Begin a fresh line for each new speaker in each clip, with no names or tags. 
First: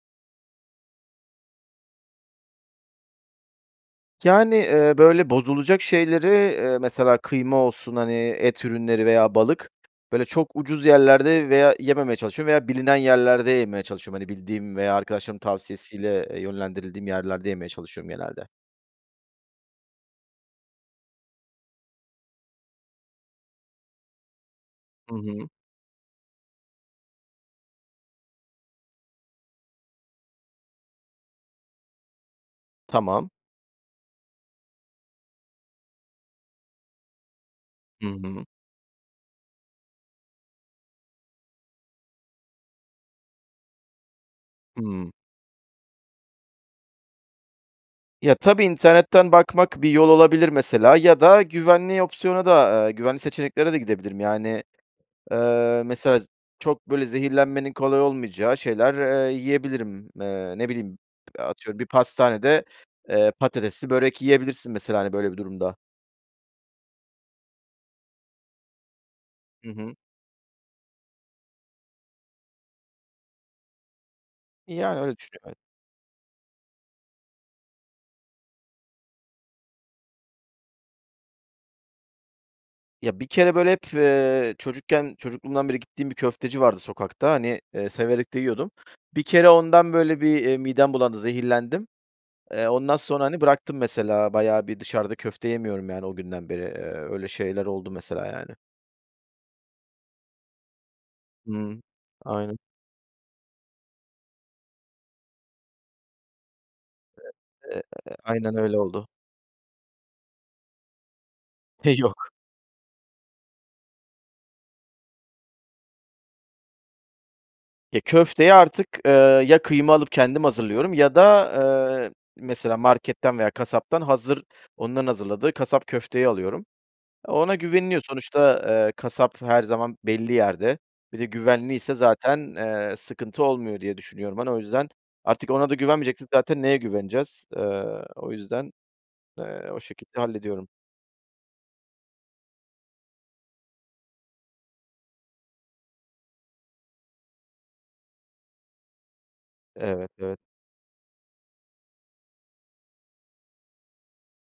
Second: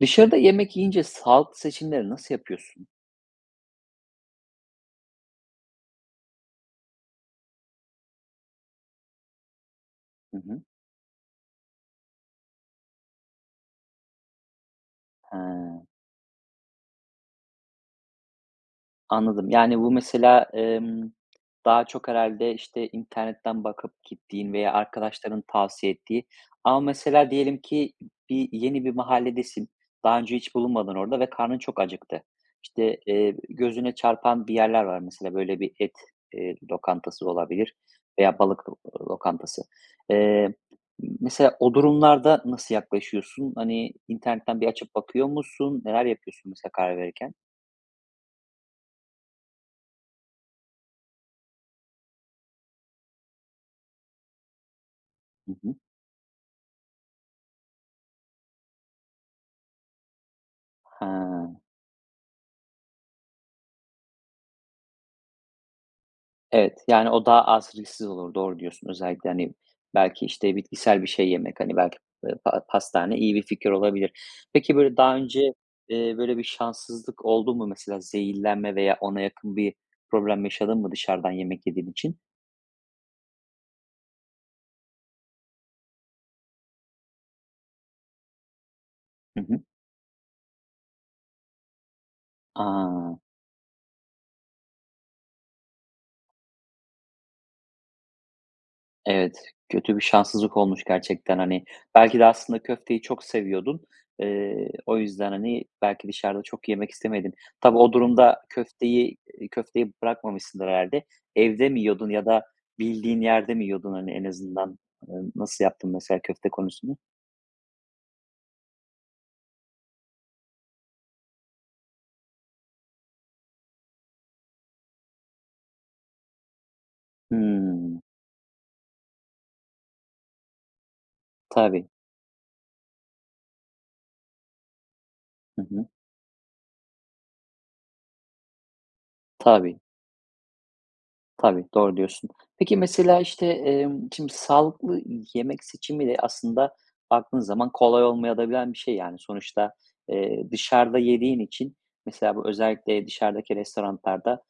Dışarıda yemek yiyince, sağlıklı seçimleri nasıl yapıyorsun?
Yani, eee, böyle, bozulacak şeyleri, eee, mesela, kıyma olsun, hani, et ürünleri veya balık, böyle,
Hı
çok
hı.
ucuz yerlerde veya yememeye çalışıyorum veya bilinen yerlerde yemeye çalışıyorum. Hani, bildiğim veya arkadaşlarımın
He.
tavsiyesiyle, eee, yönlendirildiğim yerlerde yemeye çalışıyorum genelde.
Anladım, yani, bu mesela, emm, daha çok herhâlde, işte, internetten bakıp gittiğin veya
Hı
arkadaşların
hı.
tavsiye ettiği ama mesela diyelim ki bir, yeni bir mahalledesin, daha önce hiç bulunmadın orada ve karnın çok acıktı. İşte,
Tamam.
eee, gözüne çarpan bir yerler var, mesela, böyle, bir et, eee, lokantası olabilir
Hı
veya
hı.
balık lo lokantası. Eee, m mesela, o durumlarda nasıl yaklaşıyorsun? Hani, internetten bir açıp
Hıı.
bakıyor musun? Neler yapıyorsun, mesela, karar verirken?
Ya, tabii, internetten bakmak bir yol olabilir, mesela. Ya da güvenli opsiyona da, ııı, güvenli seçeneklere de gidebilirim, yani,
Hı hı.
eee, mesela, z çok böyle zehirlenmenin kolay olmayacağı şeyler, eee, yiyebilirim. Eee, ne bileyim,
He.
ııı, atıyorum, bir pastanede, eee, patatesli börek yiyebilirsin, mesela, hani, böyle bir durumda.
Evet, yani, o daha az risksiz olur, doğru diyorsun özellikle, hani,
Hı hı.
belki, işte, bitkisel bir şey yemek, hani, belki, ııı, pa pastane iyi bir fikir olabilir. Peki, böyle,
Yani,
daha
öyle düşünüyorum.
önce,
evet.
eee, böyle, bir şanssızlık oldu mu mesela, zehirlenme veya ona yakın bir problem yaşadın mı dışarıdan yemek yediğin için?
Ya, bir kere böyle hep, eee, çocukken, çocukluğumdan beri gittiğim bir köfteci vardı sokakta, hani, eee, severek de yiyordum. Bir
Hı
kere
hı.
ondan böyle bir, eee, midem bulandı, zehirlendim. Eee, ondan
A!
sonra, hani, bıraktım, mesela, bayağı bir dışarıda köfte yemiyorum, yani, o günden beri, eee, öyle şeyler oldu mesela, yani.
Evet, kötü bir şanssızlık olmuş gerçekten, hani.
Hı,
Belki de
aynen.
aslında köfteyi çok seviyordun. Eee, o yüzden, hani, belki dışarıda çok yemek istemedin. Tabii,
E,
o
[unintelligible]
durumda
aynen öyle oldu.
köfteyi, eee, köfteyi bırakmamışsındır herhâlde. Evde mi
E,
yiyordun ya
yok.
da bildiğin yerde mi yiyordun, hani, en azından? Emm, nasıl yaptın mesela köfte konusunu?
E, köfteyi artık, eee, ya kıyma alıp kendim hazırlıyorum ya da, eee, mesela marketten veya kasaptan hazır, onların hazırladığı kasap köfteyi alıyorum. Ona
Hımm.
güveniliyor, sonuçta, eee, kasap her zaman belli yerde. Bir de
Tabii.
güvenliyse zaten, eee, sıkıntı olmuyor diye düşünüyorum, hani, o yüzden. Artık
Hı
ona da
hı.
güvenmeyeceksek zaten neye güveneceğiz? Eee, o yüzden, eee, o
Tabii.
şekilde hallediyorum.
Tabii, doğru diyorsun. Peki, mesela, işte, emm, şimdi sağlıklı yemek seçimi de aslında, baktığın zaman, kolay olmayabilen de bir şey yani. Sonuçta,
Evet, evet.
eee, dışarıda yediğin için mesela bu özellikle dışarıdaki restoranlarda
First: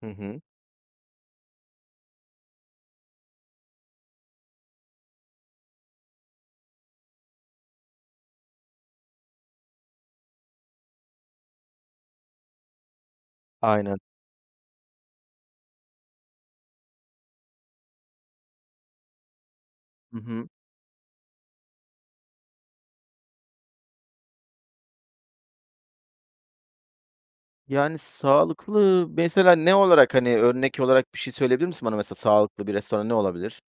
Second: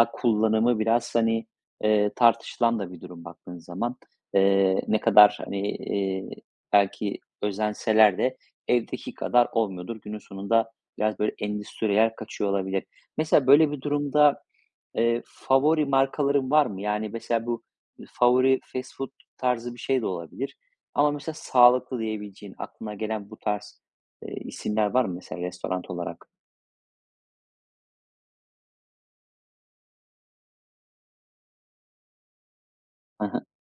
Hı hı.
kullanımı biraz, hani, eee, tartışılan da bir durum baktığın zaman. Eee, ne kadar, hani, eee, belki özenseler de evdeki kadar olmuyordur. Günün sonunda, biraz, böyle, endüstriyel kaçıyor olabilir. Mesela, böyle bir
Aynen.
durumda, eee, favori markaların var mı? Yani, mesela, bu favori fast food tarzı bir şey de
Hı hı.
olabilir. Ama mesela sağlıklı diyebileceğin, aklına gelen bu tarz, eee, isimler var mı mesela restoran olarak?
Yani, sağlıklı mesela ne olarak? Hani, örnek olarak bir şey söyleyebilir misin bana, mesela sağlıklı bir restoran ne
Hı hı.
olabilir?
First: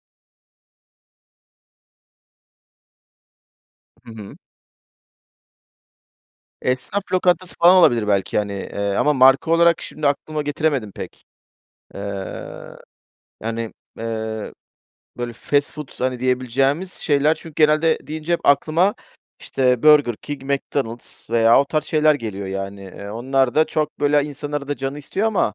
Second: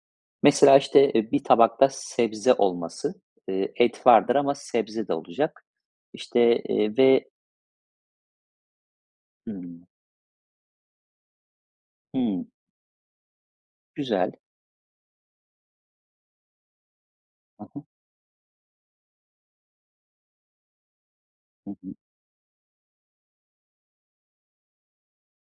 Mesela, işte, eee, bir tabakta sebze olması. Eee, et
Hı
vardır
hı.
ama sebze de olacak. İşte, eee,
Esnaf
ve
lokantası falan olabilir belki, hani, eee, ama marka olarak
Hımm.
şimdi aklıma getiremedim pek.
Hımm.
Eee, yani,
Güzel.
eee, böyle, fast food, hani, diyebileceğimiz şeyler, çünkü
Hı hı.
genelde deyince hep aklıma, işte, Burger King, McDonald’s veya o
Hı
tarz
hı.
şeyler geliyor. Yani, eee, onlar da çok, böyle, insanın arada canı istiyor ama,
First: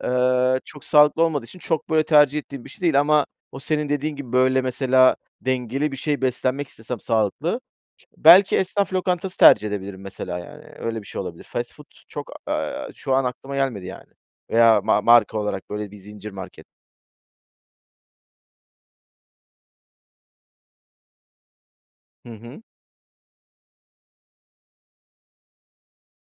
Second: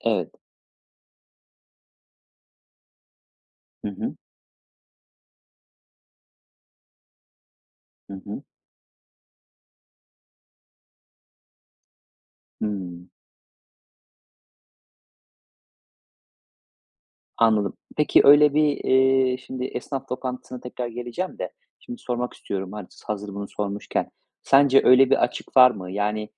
Evet.
eee, çok sağlıklı olmadığı için çok, böyle, tercih ettiğim bir şey değil. Ama o
Hı
senin
hı.
dediğin gibi, böyle, mesela dengeli bir şey beslenmek istesem, sağlıklı,
Hı hı.
belki esnaf lokantası tercih edebilirim mesela. Yani, öyle bir şey olabilir. Fast food çok, eee,
Hımm.
şu an aklıma gelmedi, yani, veya ma marka olarak, böyle, bir zincir market.
Anladım. Peki, öyle bir, eee, şimdi esnaf lokantasına tekrar geleceğim de şimdi
Hı
sormak
hı.
istiyorum, hazır bunu sormuşken. Sence öyle bir açık var mı? Yani,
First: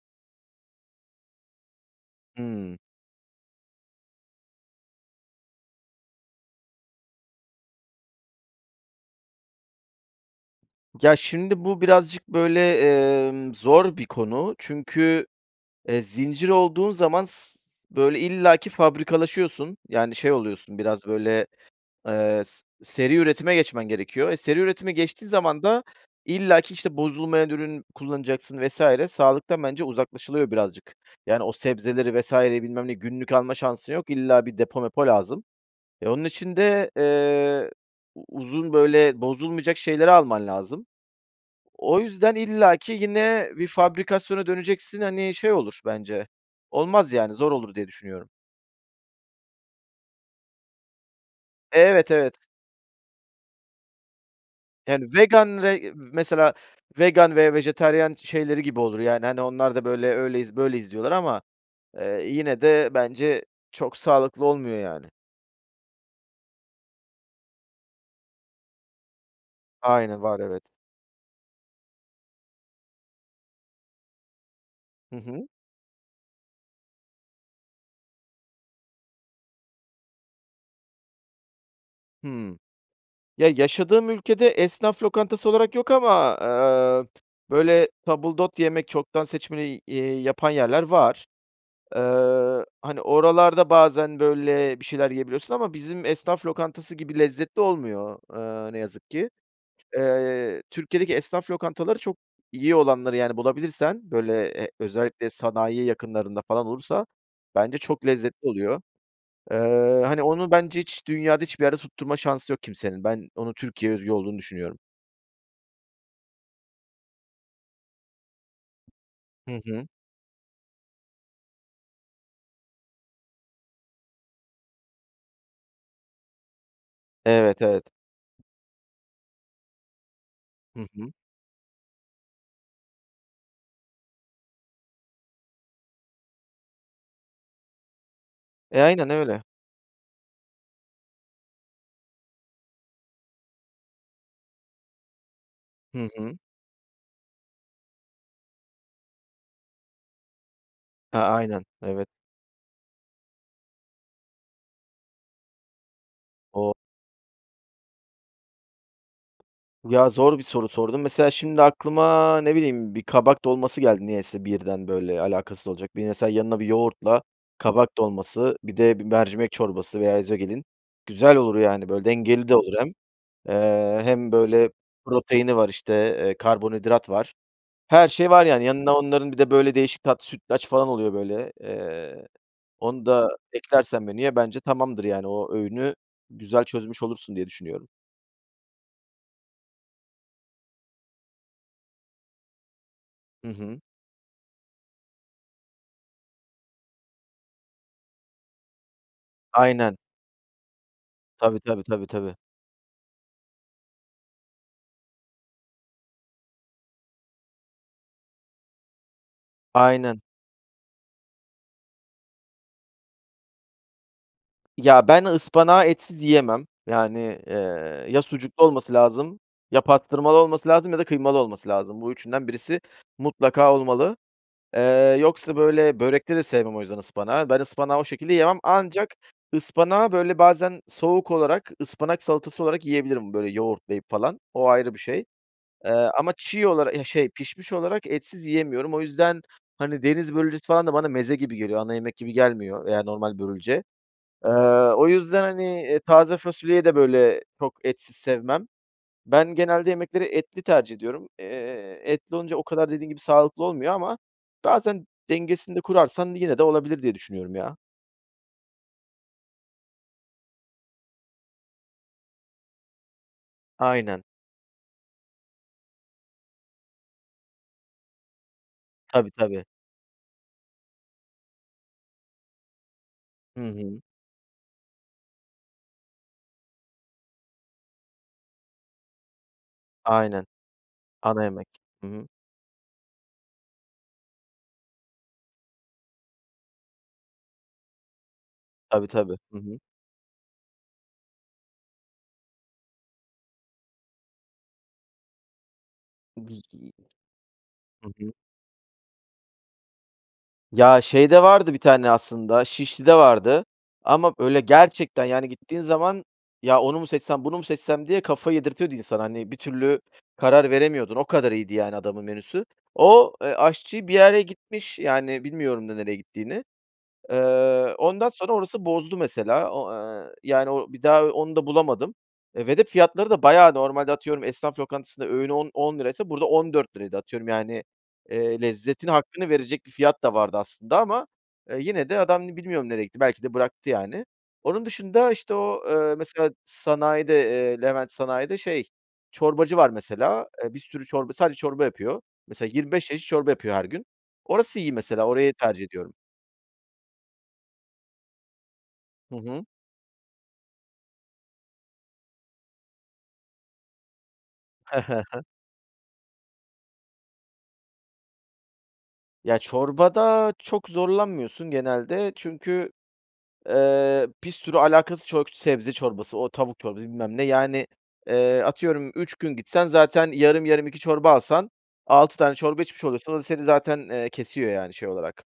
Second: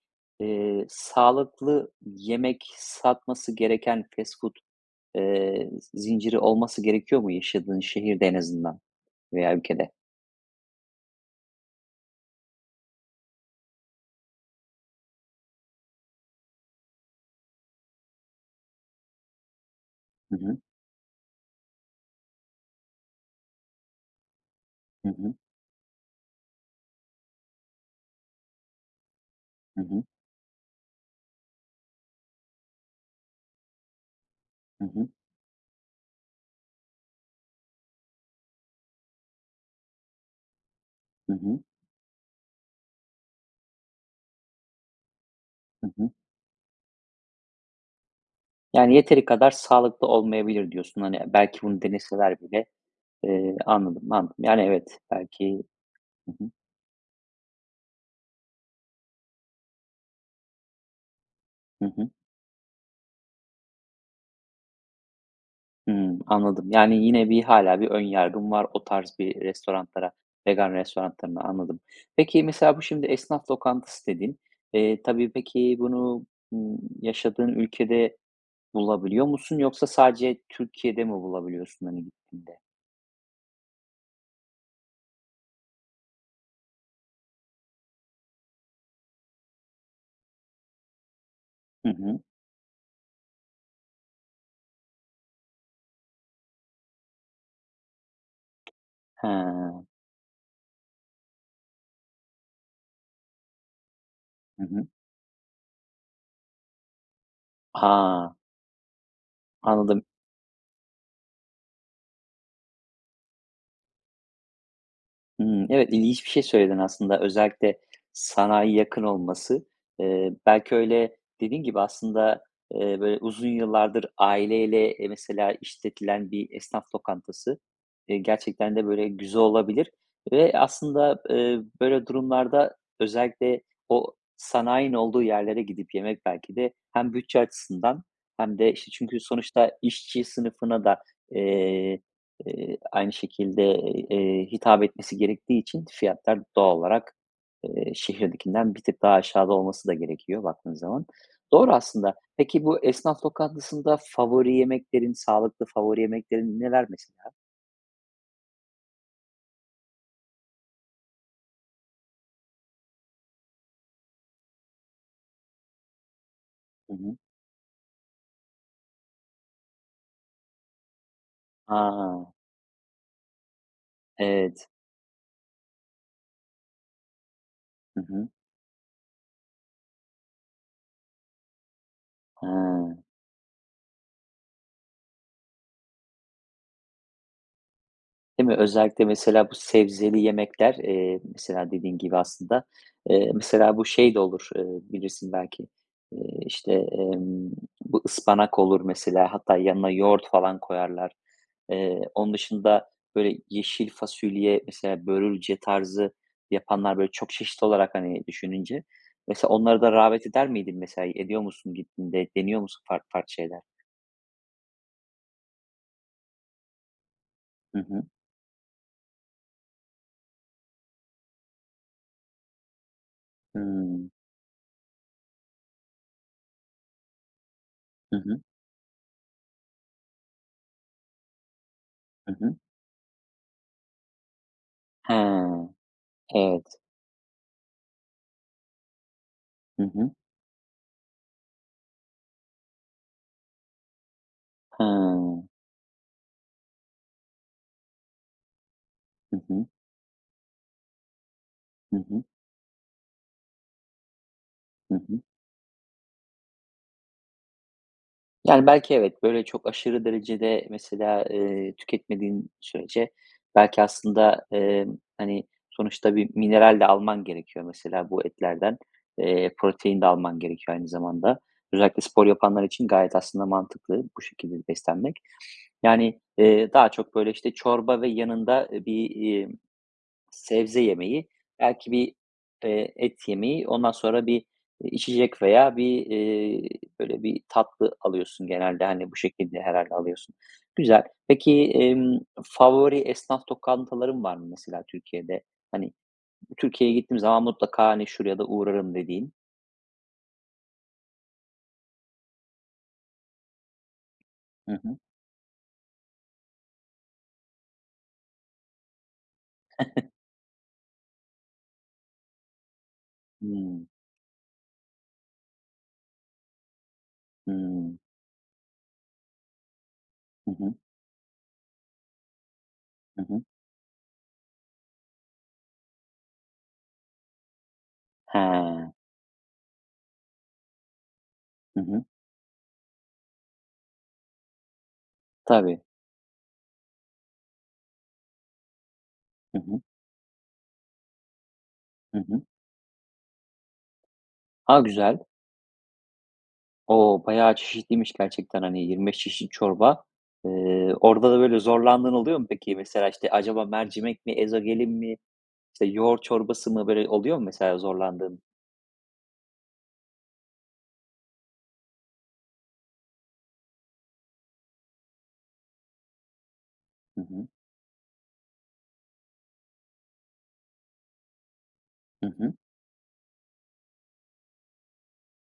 eee, sağlıklı yemek
Hımm.
satması gereken fast food, eee, z zinciri olması gerekiyor mu yaşadığın şehirde en azından veya ülkede?
Ya, şimdi bu, birazcık, böyle, emm, zor bir konu. Çünkü, eee, zincir olduğun zaman s s böyle, illaki fabrikalaşıyorsun, yani, şey
Hı hı.
oluyorsun biraz, böyle, eee, s seri üretime geçmen gerekiyor. E, seri üretime
Hı
geçtiğin
hı.
zaman da illaki, işte, bozulmayan ürün kullanacaksın vs. sağlıktan
Hı
bence
hı.
uzaklaşılıyor birazcık. Yani, o sebzeleri, vs.'yi, bilmem ne, günlük alma şansın yok, illa bir depo,
Hı
mepo
hı.
lazım. E, onun için de, eee, u uzun, böyle, bozulmayacak şeyleri alman lazım.
Hı hı.
O yüzden, illaki yine bir fabrikasyona döneceksin, hani, şey olur
Hı hı.
bence. Olmaz yani, zor olur diye düşünüyorum.
Yani, yeteri kadar sağlıklı olmayabilir, diyorsun. Hani, e, belki, bunu
Evet, evet.
deneseler bile. Eee, anladım, anladım. Yani evet.
Yani, vegan,
Belki
re
Hı hı.
mesela vegan ve vejetaryen şeyleri gibi olur, yani, hani, onlar da böyle, öyleyiz, böyleyiz diyorlar ama,
Hı hı.
eee, yine de bence çok sağlıklı olmuyor, yani.
Hımm, anladım, yani, yine bir hâlâ bir ön yargın var, o tarz bir restoranlara,
Aynı, var evet.
vegan restoranlarına, anladım. Peki, mesela, bu, şimdi esnaf lokantası dedin. Eee,
Hı
tabii,
hı.
peki, bunu, ımm, yaşadığın ülkede bulabiliyor musun? Yoksa sadece Türkiye'de mi bulabiliyorsun, hani, gittiğinde?
Hıı. Ya, yaşadığım ülkede esnaf lokantası olarak yok ama, eee, p böyle tabildot yemek, çoktan seçmeli y eee, yapan yerler var.
Hı hı.
Eee, hani, oralarda bazen, böyle, bir şeyler yiyebiliyorsun ama bizim esnaf lokantası gibi lezzetli olmuyor, eee, ne yazık ki.
He.
Eee, Türkiye'deki esnaf lokantaları çok iyi olanları, yani, bulabilirsen, böyle,
Hı
e,
hı.
özellikle sanayi yakınlarında falan olursa bence çok
Ha.
lezzetli oluyor. Eee,
Anladım.
hani, onu bence hiç dünyada hiçbir yere tutturma şansı yok kimsenin, ben onu Türkiye'ye özgü olduğunu düşünüyorum.
Hımm, evet, ilginç bir şey söyledin aslında, özellikle sanayiye yakın
Hı
olması,
hı.
eee, belki öyle, dediğin gibi aslında, eee, böyle uzun yıllardır aileyle, eee, mesela işletilen bir esnaf lokantası,
Evet, evet.
eee, gerçekten de böyle güzel olabilir ve
Hı hı.
aslında, eee, böyle durumlarda özellikle o sanayinin olduğu yerlere gidip yemek belki de hem bütçe açısından hem de,
E,
işte,
aynen
çünkü
öyle.
sonuçta işçi sınıfına da, eee, eee, aynı şekilde, ııı, eee, hitap etmesi gerektiği için,
Hı hı.
fiyatlar, doğal olarak, eee, şehirdekinden bir tık daha aşağıda olması da gerekiyor, baktığın zaman.
Ha, aynen,
Doğru
evet.
aslında. Peki, bu esnaf lokantasında favori yemeklerin, sağlıklı favori yemeklerin
O
neler mesela?
Ya, zor bir soru sordun, mesela şimdi aklıma, ne bileyim, bir kabak dolması geldi niyeyse birden, böyle, alakasız olacak. Bir mesela yanına bir
Hı hı.
yoğurtla, kabak dolması, bir de, bir mercimek çorbası veya ezogelin güzel olur yani böyle,
A.
dengeli de olur hem. Eee, hem
Evet.
böyle proteini var işte, eee, karbonhidrat var,
Hı
her
hı.
şey var yani. Yanına onların bir de, böyle, değişik tat sütlaç falan oluyor böyle, eee,
Hıı.
onu da eklersen menüye, bence tamamdır, yani, o öğünü güzel çözmüş olursun diye düşünüyorum.
Değil mi? Özellikle mesela bu sebzeli yemekler, eee, mesela dediğin gibi aslında, eee,
Hı
mesela
hı.
bu şey de olur, eee, bilirsin belki. Eee, işte, emm, bu ıspanak olur mesela. Hatta yanına
Aynen.
yoğurt falan koyarlar.
Tabii tabii
Eee,
tabii tabii.
onun dışında, böyle yeşil fasulye, mesela, börülce tarzı yapanlar, böyle, çok çeşit olarak hani düşününce mesela onlara da
Aynen.
rağbet eder miydin? Mesela ediyor musun gittiğinde? Deniyor musun farklı farklı şeyler?
Ya ben ıspanağı etsiz yiyemem, yani,
Hı hı.
eee, ya sucuklu olması lazım, ya pastırmalı olması lazım ya da kıymalı olması lazım. Bu üçünden birisi mutlaka
Hımm.
olmalı, eee, yoksa, böyle, börekte de sevmem o yüzden ıspanağı, ben ıspanağı o
Hı
şekilde
hı.
yemem ancak ıspanağı, böyle, bazen, soğuk olarak, ıspanak
Hı hı.
salatası olarak yiyebilirim, böyle yoğurtlayıp falan, o ayrı bir şey.
Ha.
Eee, ama çiğ
Evet.
olarak, eh, şey, pişmiş olarak etsiz yiyemiyorum. O yüzden,
Hı
hani,
hı.
deniz börülcesi falan da bana meze gibi geliyor, ana yemek gibi gelmiyor veya normal börülce. Eee, o yüzden
Hıı.
hani, eee, taze fasulyeyi de, böyle, çok etsiz sevmem.
Hı
Ben
hı.
genelde yemekleri etli tercih ediyorum,
Hı
eee,
hı.
etli olunca o kadar dediğin gibi sağlıklı olmuyor ama
Hı
bazen,
hı.
dengesini de kurarsan yine de olabilir diye düşünüyorum, ya.
Yani, belki, evet, böyle, çok aşırı derecede, mesela, eee, tüketmediğin sürece belki
Aynen.
aslında, emm, hani, sonuçta bir mineral de alman gerekiyor, mesela, bu etlerden,
Tabii,
eee,
tabii.
protein de alman gerekiyor aynı zamanda. Özellikle spor yapanlar için gayet aslında
Hı hı.
mantıklı bu şekilde beslenmek. Yani, eee, daha çok, böyle, işte, çorba ve yanında, eee, bir, iii,
Aynen.
sebze yemeği,
Ana yemek.
belki
Hı
bir,
hı.
eee, et yemeği, ondan sonra bir, iii, içecek veya bir, eee, böyle, bir tatlı alıyorsun genelde.
Tabii
Hani, bu
tabii. Hı
şekilde
hı.
herhâlde alıyorsun. Güzel. Peki, emm, favori esnaf lokantaların var mı, mesela, Türkiye'de? Hani, "Türkiye'ye
[unintelligible]
gittiğim zaman mutlaka, hani,
Hı hı.
şuraya da uğrarım." dediğin.
Ya, şeyde vardı bir tane aslında, Şişli'de vardı ama, böyle,
Hı hı.
gerçekten, yani, gittiğin zaman: "Ya onu mu seçsem, bunu mu seçsem?" diye, kafayı yedirtiyordu insana. Hani, bir türlü karar veremiyordun, o kadar iyiydi, yani, adamın menüsü. O, eee,
Hımm.
aşçı bir yere gitmiş, yani, bilmiyorum da nereye gittiğini. Eee,
Hımm.
ondan sonra orası bozdu, mesela, o eee,
Hı
yani,
hı.
o bir daha onu da bulamadım, eee, ve de
Hı
fiyatları da
hı.
bayağı... Normalde atıyorum, esnaf lokantasında öğünü on on liraysa burada ₺14'ydı. Atıyorum, yani, eee,
He.
lezzetin hakkını verecek bir fiyat da vardı aslında ama, eee,
Hı hı.
yine de adam bilmiyorum nereye gitti, belki de bıraktı, yani. Onun dışında, işte,
Tabii.
o, eee, mesela, sanayide, eee, Levent Sanayi'de, şey,
Hı
çorbacı
hı.
var, mesela, eee, bir sürü çorba, sadece çorba
Hı
yapıyor.
hı.
Mesela, 25 çeşit çorba yapıyor her gün. Orası
A!
iyi,
Güzel.
mesela, orayı tercih ediyorum.
O, bayağı çeşitliymiş gerçekten, hani, 25
Hı
çeşit
hı.
çorba. Eee, orada da böyle zorlandığın oluyor mu peki? Mesela, işte, acaba mercimek mi? Ezogelin mi? İşte, yoğurt çorbası mı? Böyle, oluyor mu mesela zorlandığın?
Ya çorbada çok zorlanmıyorsun genelde çünkü, eee, pir sürü alakasız çok sebze çorbası, o tavuk çorbası
Hı
bilmem ne,
hı.
yani, eee, atıyorum 3 gün gitsen, zaten yarım yarım 2 çorba alsan
Hı
6
hı.
tane çorba içmiş oluyorsun, o da seni zaten, eee, kesiyor, yani, şey olarak.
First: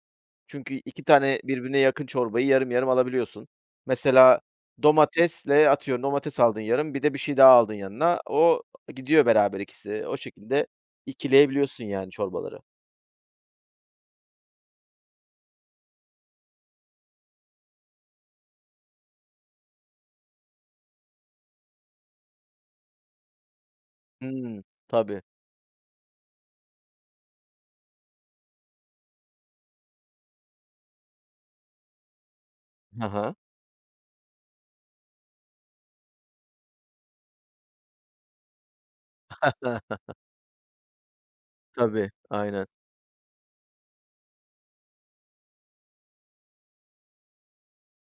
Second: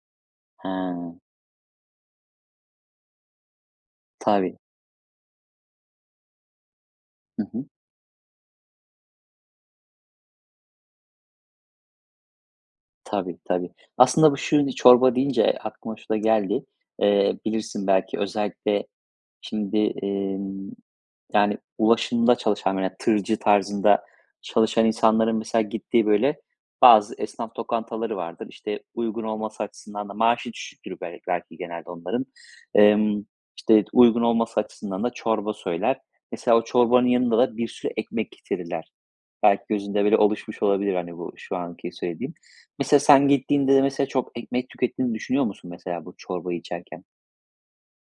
Çünkü 2
He.
tane birbirine yakın çorbayı yarım yarım alabiliyorsun. Mesela,
Tabii.
domatesle, atıyorum, domates aldın yarım, bir de bir şey
Hı
daha
hı.
aldın yanına, o gidiyor beraber ikisi, o şekilde ikileyebiliyorsun yani çorbaları.
Tabii, tabii. Aslında bu [unintelligible] çorba deyince aklıma şu da geldi. Eee, bilirsin belki özellikle şimdi, emm, yani, ulaşımda çalışan veya tırcı tarzında
Hımm,
çalışan
tabii.
insanların mesela gittiği, böyle, bazı esnaf lokantaları vardır. İşte, uygun olması açısından da maaşı düşüktür bel belki genelde onların.
Hı
Emm,
hı.
işte, uygun olması açısından da çorba söyler. Mesela o çorbanın yanında da bir sürü ekmek getirirler. Belki gözünde, böyle, oluşmuş olabilir, hani, bu şu anki
Tabii,
söylediğim.
aynen.
Mesela sen gittiğinde de, mesela, çok ekmek tükettiğini düşünüyor musun, mesela bu çorbayı içerken?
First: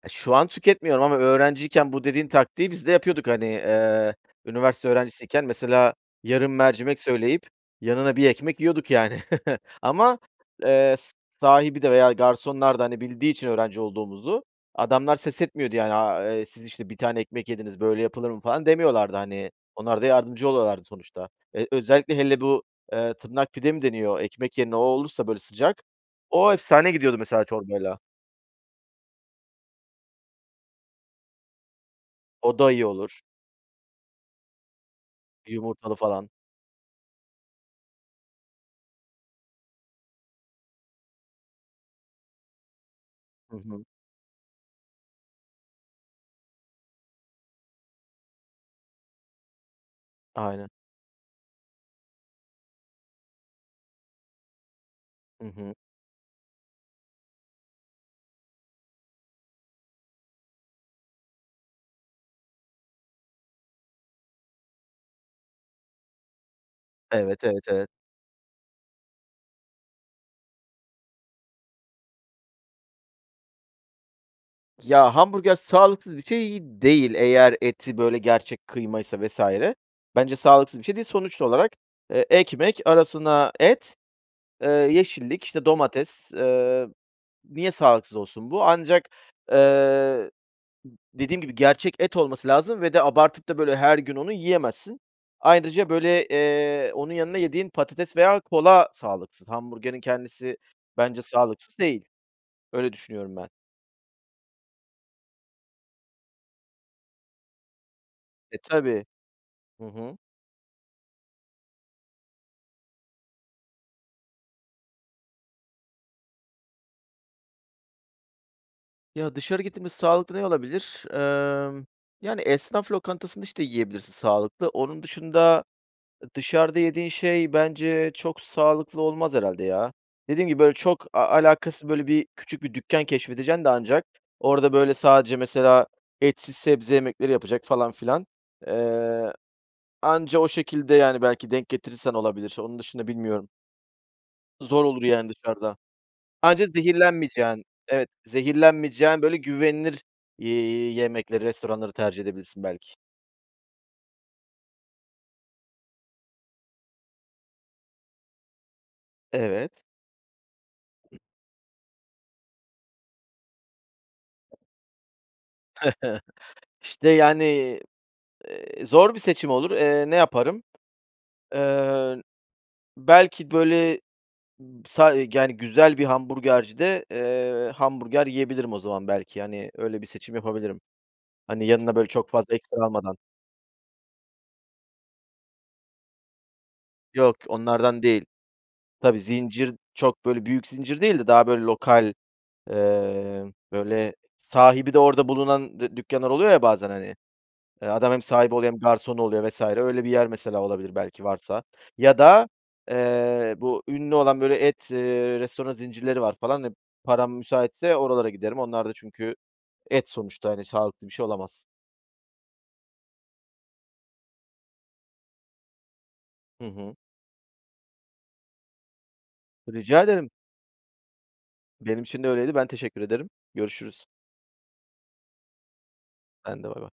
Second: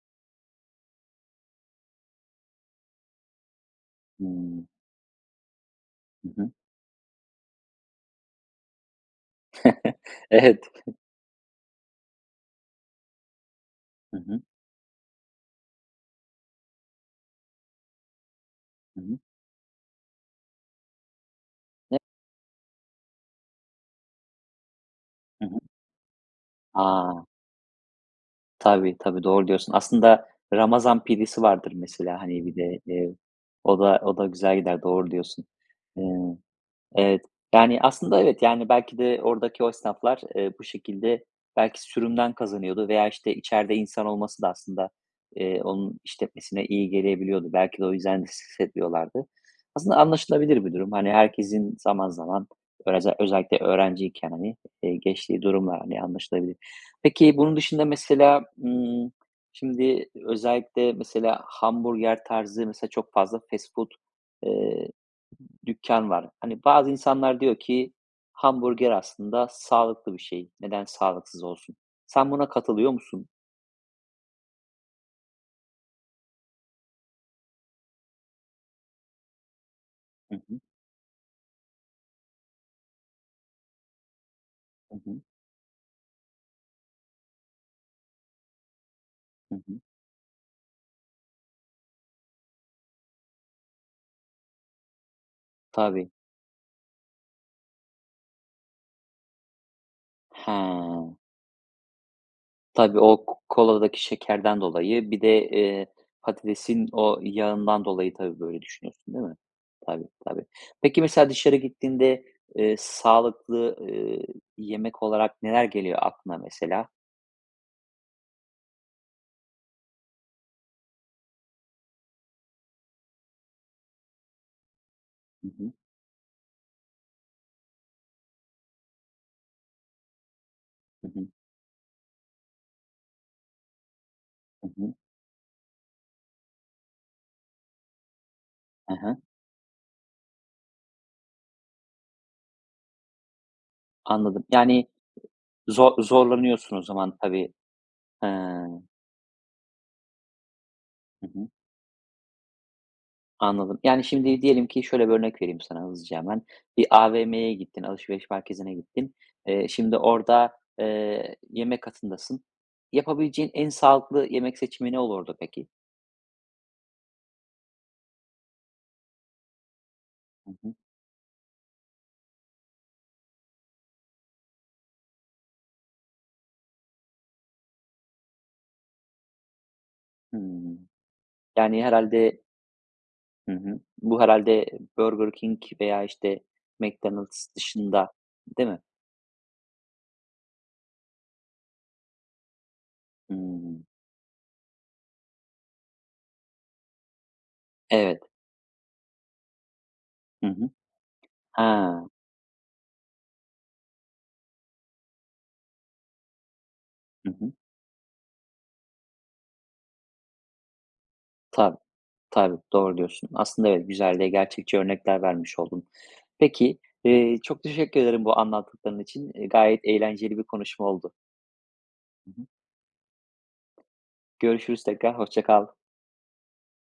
E, şu an tüketmiyorum ama öğrenciyken bu dediğin taktiği biz de yapıyorduk, hani, eee,
Hımm.
üniversite öğrencisiyken, mesela,
Hı hı.
yarım mercimek söyleyip yanına 1 ekmek yiyorduk, yani, ama,
Evet.
eee, s sahibi de veya garsonlar da, hani, bildiği için öğrenci
Hı hı.
olduğumuzu adamlar ses etmiyordu, yani, aaa, eee, "Siz, işte, 1 tane ekmek yediniz. Böyle yapılır mı?" falan
Hı
demiyorlardı,
hı.
hani, onlar da yardımcı oluyorlardı sonuçta. Eee,
[unintelligible]
özellikle hele bu, eee, tırnak pide mi deniyor? Ekmek yerine o olursa, böyle,
Hı hı.
sıcak o efsane gidiyordu,
A!
mesela, çorbayla.
Tabii, tabii. Doğru diyorsun. Aslında ramazan pidesi vardır mesela, hani, bir
O da
de,
iyi
eee,
olur.
o da o da güzel gider, doğru diyorsun.
Yumurtalı falan.
Iıı, evet, yani, aslında, evet, yani, belki de oradaki o esnaflar, eee, bu şekilde belki sürümden kazanıyordu veya, işte,
Hı
içeride
hı.
insan olması da aslında, eee, onun işletmesine iyi gelebiliyordu. Belki de o yüzden [unintelligible] etmiyorlardı. Aslında anlaşılabilir
Aynen.
bir durum. Hani, herkesin zaman zaman, öreze özellikle öğrenciyken, hani, eee, geçtiği
Hı hı.
durumlar, hani, anlaşılabilir. Peki, bunun dışında mesela, ımm, şimdi özellikle, mesela, hamburger tarzı, mesela, çok fazla fast food, eee, dükkân var. Hani, bazı insanlar
Evet,
diyor
evet, evet.
ki: "Hamburger aslında sağlıklı bir şey. Neden sağlıksız olsun?" Sen buna katılıyor musun?
Ya hamburger sağlıksız bir şey, iii, değil. Eğer eti, böyle, gerçek kıymaysa vs. bence
Hı hı.
sağlıksız bir şey değil. Sonuç olarak, eee, ekmek arasına et, eee,
Hı hı.
yeşillik, işte, domates. Eee, niye sağlıksız olsun bu? Ancak,
Hı hı.
eee, dediğim gibi, gerçek et olması lazım ve de abartıp da, böyle, her gün onu yiyemezsin. Ayrıca,
Tabii.
böyle, eee, onun yanına yediğin patates veya kola sağlıksız. Hamburgerin kendisi
He.
bence sağlıksız değil. Öyle
Tabii. O k
düşünüyorum ben.
koladaki şekerden dolayı bir de, eee, patatesin o yağından dolayı, tabii,
E,
böyle
tabii.
düşünüyorsun değil mi?
Hı
Tabii,
hı.
tabii. Peki, mesela dışarı gittiğinde, eee, sağlıklı, eee, yemek olarak neler geliyor aklına, mesela?
Ya, dışarı gittiğimde sağlıklı ne olabilir? Emm, yani, esnaf lokantasında, işte, yiyebilirsin sağlıklı. Onun
Hı
dışında,
hı.
ı dışarıda yediğin şey bence çok sağlıklı olmaz herhâlde ya. Dediğim gibi, böyle, çok
Hı
a
hı.
alakasız, böyle, bir küçük bir dükkân keşfedeceksin de ancak
Hı
orada, böyle,
hı.
sadece mesela etsiz sebze yemekleri yapacak falan filan.
Hı hı.
Eee, anca o şekilde, yani, belki denk getirirsen olabilir. Onun dışında bilmiyorum.
Anladım.
Zor
Yani
olur, yani, dışarıda.
zor
Anca
zorlanıyorsun o zaman tabii.
zehirlenmeyeceğin, evet,
He.
zehirlenmeyeceğin, böyle, güvenilir, eee,
Hı
yemekleri
hı.
restoranları tercih edebilirsin belki.
Anladım, yani, şimdi diyelim ki, şöyle bir örnek vereyim sana hızlıca hemen, bir AVM'ye gittin, alışveriş merkezine gittin. Eee,
Evet.
şimdi orada, eee, yemek katındasın. Yapabileceğin en sağlıklı yemek seçimi ne olurdu, peki?
İşte, yani, eee, zor bir seçim olur. Eee, ne
Hı
yaparım?
hı.
Eee, belki, böyle, sa yani, güzel bir hamburgercide, eee, hamburger yiyebilirim o zaman. Belki, hani, öyle bir seçim yapabilirim.
Hımm.
Hani,
Yani,
yanına, böyle, çok
herhâlde
fazla ekstra almadan.
Hı hı. Bu herhâlde Burger King veya, işte,
Yok,
McDonald's
onlardan
dışında,
değil.
değil mi?
Tabii, zincir çok, böyle, büyük zincir değil de daha, böyle, lokal, eee,
Hımm.
böyle, sahibi de orada bulunan dü dükkânlar oluyor ya bazen, hani. Adam
Evet.
hem sahibi oluyor hem garson oluyor vs. öyle bir yer
Hı
mesela
hı.
olabilir belki varsa
Ha.
ya da, eee, bu ünlü olan, böyle, et, eee, restoranı zincirleri var falan. Eee,
Hı
param
hı.
müsaitse oralara giderim, onlar da çünkü et sonuçta, hani, sağlıklı bir şey olamaz.
Tabii, tabii. Doğru diyorsun. Aslında, evet, güzel ve gerçekçi örnekler vermiş oldun.
Hı
Peki,
hı.
eee, çok teşekkür ederim bu anlattıkların için. Eee, gayet
Rica ederim.
eğlenceli bir konuşma oldu.
Benim için de
Hı hı.
öyleydi. Ben teşekkür ederim. Görüşürüz.
Görüşürüz tekrar. Hoşça kal.
Ben de. Bye bye.